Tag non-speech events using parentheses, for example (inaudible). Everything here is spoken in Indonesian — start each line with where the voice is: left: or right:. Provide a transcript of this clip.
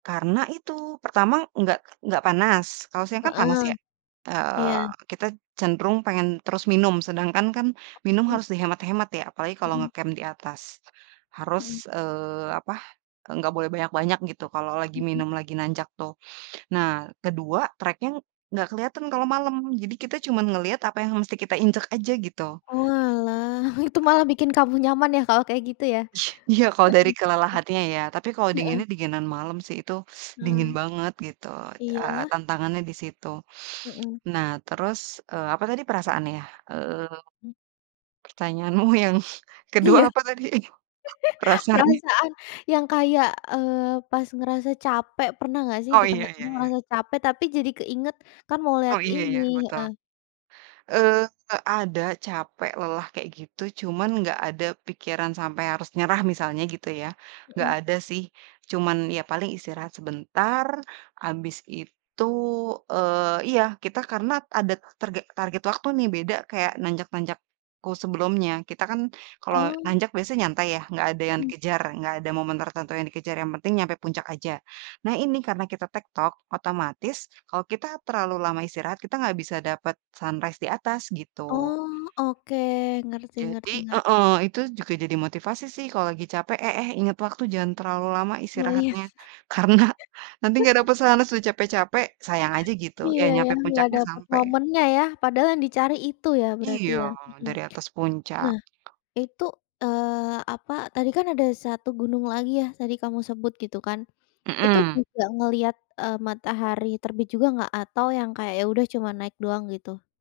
right: Karena itu, pertama nggak nggak panas, kalau siang kan panas
left: Heeh,
right: ya, eee,
left: iya.
right: kita cenderung pengen terus minum, sedangkan kan minum
left: Oh.
right: harus dihemat-hemat ya, apalagi kalau
left: Mhm.
right: nge-camp di atas.
left: Mhm.
right: Harus, eee, apa, enggak boleh banyak-banyak gitu, kalo lagi
left: Mhm.
right: minum lagi nanjak tuh. Nah, kedua treknya nggak keliatan kalo malem, jadi kita cuma ngeliat apa yang mesti kita injek aja, gitu.
left: Oalah, (chuckles) itu malah bikin kamu nyaman ya, kalau kayak gitu ya?
right: Iya, kalo
left: Mhm,
right: dari kelelahannya ya, tapi kalo
left: mmm. Heeh.
right: dinginnya, dinginan malem sih itu (sucks teeth) dingin
left: Eee.
right: banget gitu, eee,
left: Iyalah.
right: tantangannya di situ.
left: Mhm.
right: Nah terus, eee, apa tadi, perasaan ya, eee,
left: Mmm.
right: pertanyaanmu yang kedua
left: Iya.
right: apa tadi
left: (giggles)
right: perasaannya?
left: Perasaan yang kayak, eee, pas ngerasa capek, pernah nggak sih
right: Oh,
left: di
right: iya iya
left: tengah-tengah
right: iya.
left: ngerasa capek tapi jadi keinget, "Kan mau
right: Oh,
left: lihat
right: iya
left: ini"
right: iya, betul.
left: heeh.
right: Eee, nggak ada, capek, lelah kayak gitu, cuman nggak ada pikiran sampe harus nyerah misalnya gitu ya, nggak
left: Mhm.
right: ada sih, cuman ya paling istirahat sebentar abis itu, eee iya, kita karena ada targe target waktu nih, beda kayak nanjak-nanjakku sebelumnya. Kita kan kalau
left: Oh.
right: nanjak biasanya nyantai ya nggak ada yang
left: Mhm.
right: dikejar, nggak ada momen tertentu yang dikejar, yang penting nyampe puncak aja. Nah, ini karena kita tek-tok otomatis kalau kita terlalu lama istirahat kita nggak bisa dapet sunrise di atas gitu.
left: Oh, oke, ngerti
right: Jadi
left: ngerti nger
right: heeh, itu juga jadi motivasi sih kalau lagi capek, "Eh eh, inget waktu jangan terlalu lama
left: Oh iya.
right: istirahatnya, karena nanti nggak dapet
left: (chuckles)
right: sunrise, sudah capek-capek, sayang aja," gitu. Ya
left: Iya ya,
right: nyampe
left: nggak
right: puncaknya,
left: dapet
right: sampe.
left: momennya ya, padahal yang dicari itu ya berarti
right: Iya,
left: ya. Mhm.
right: dari atas puncak.
left: Nah, itu, eee, apa, tadi kan ada 1 gunung lagi ya, tadi kamu sebut gitu kan. Itu
right: Mhm.
left: juga ngelihat, eee, matahari terbit juga nggak atau yang kayak, "Ya udah cuma naik doang," gitu?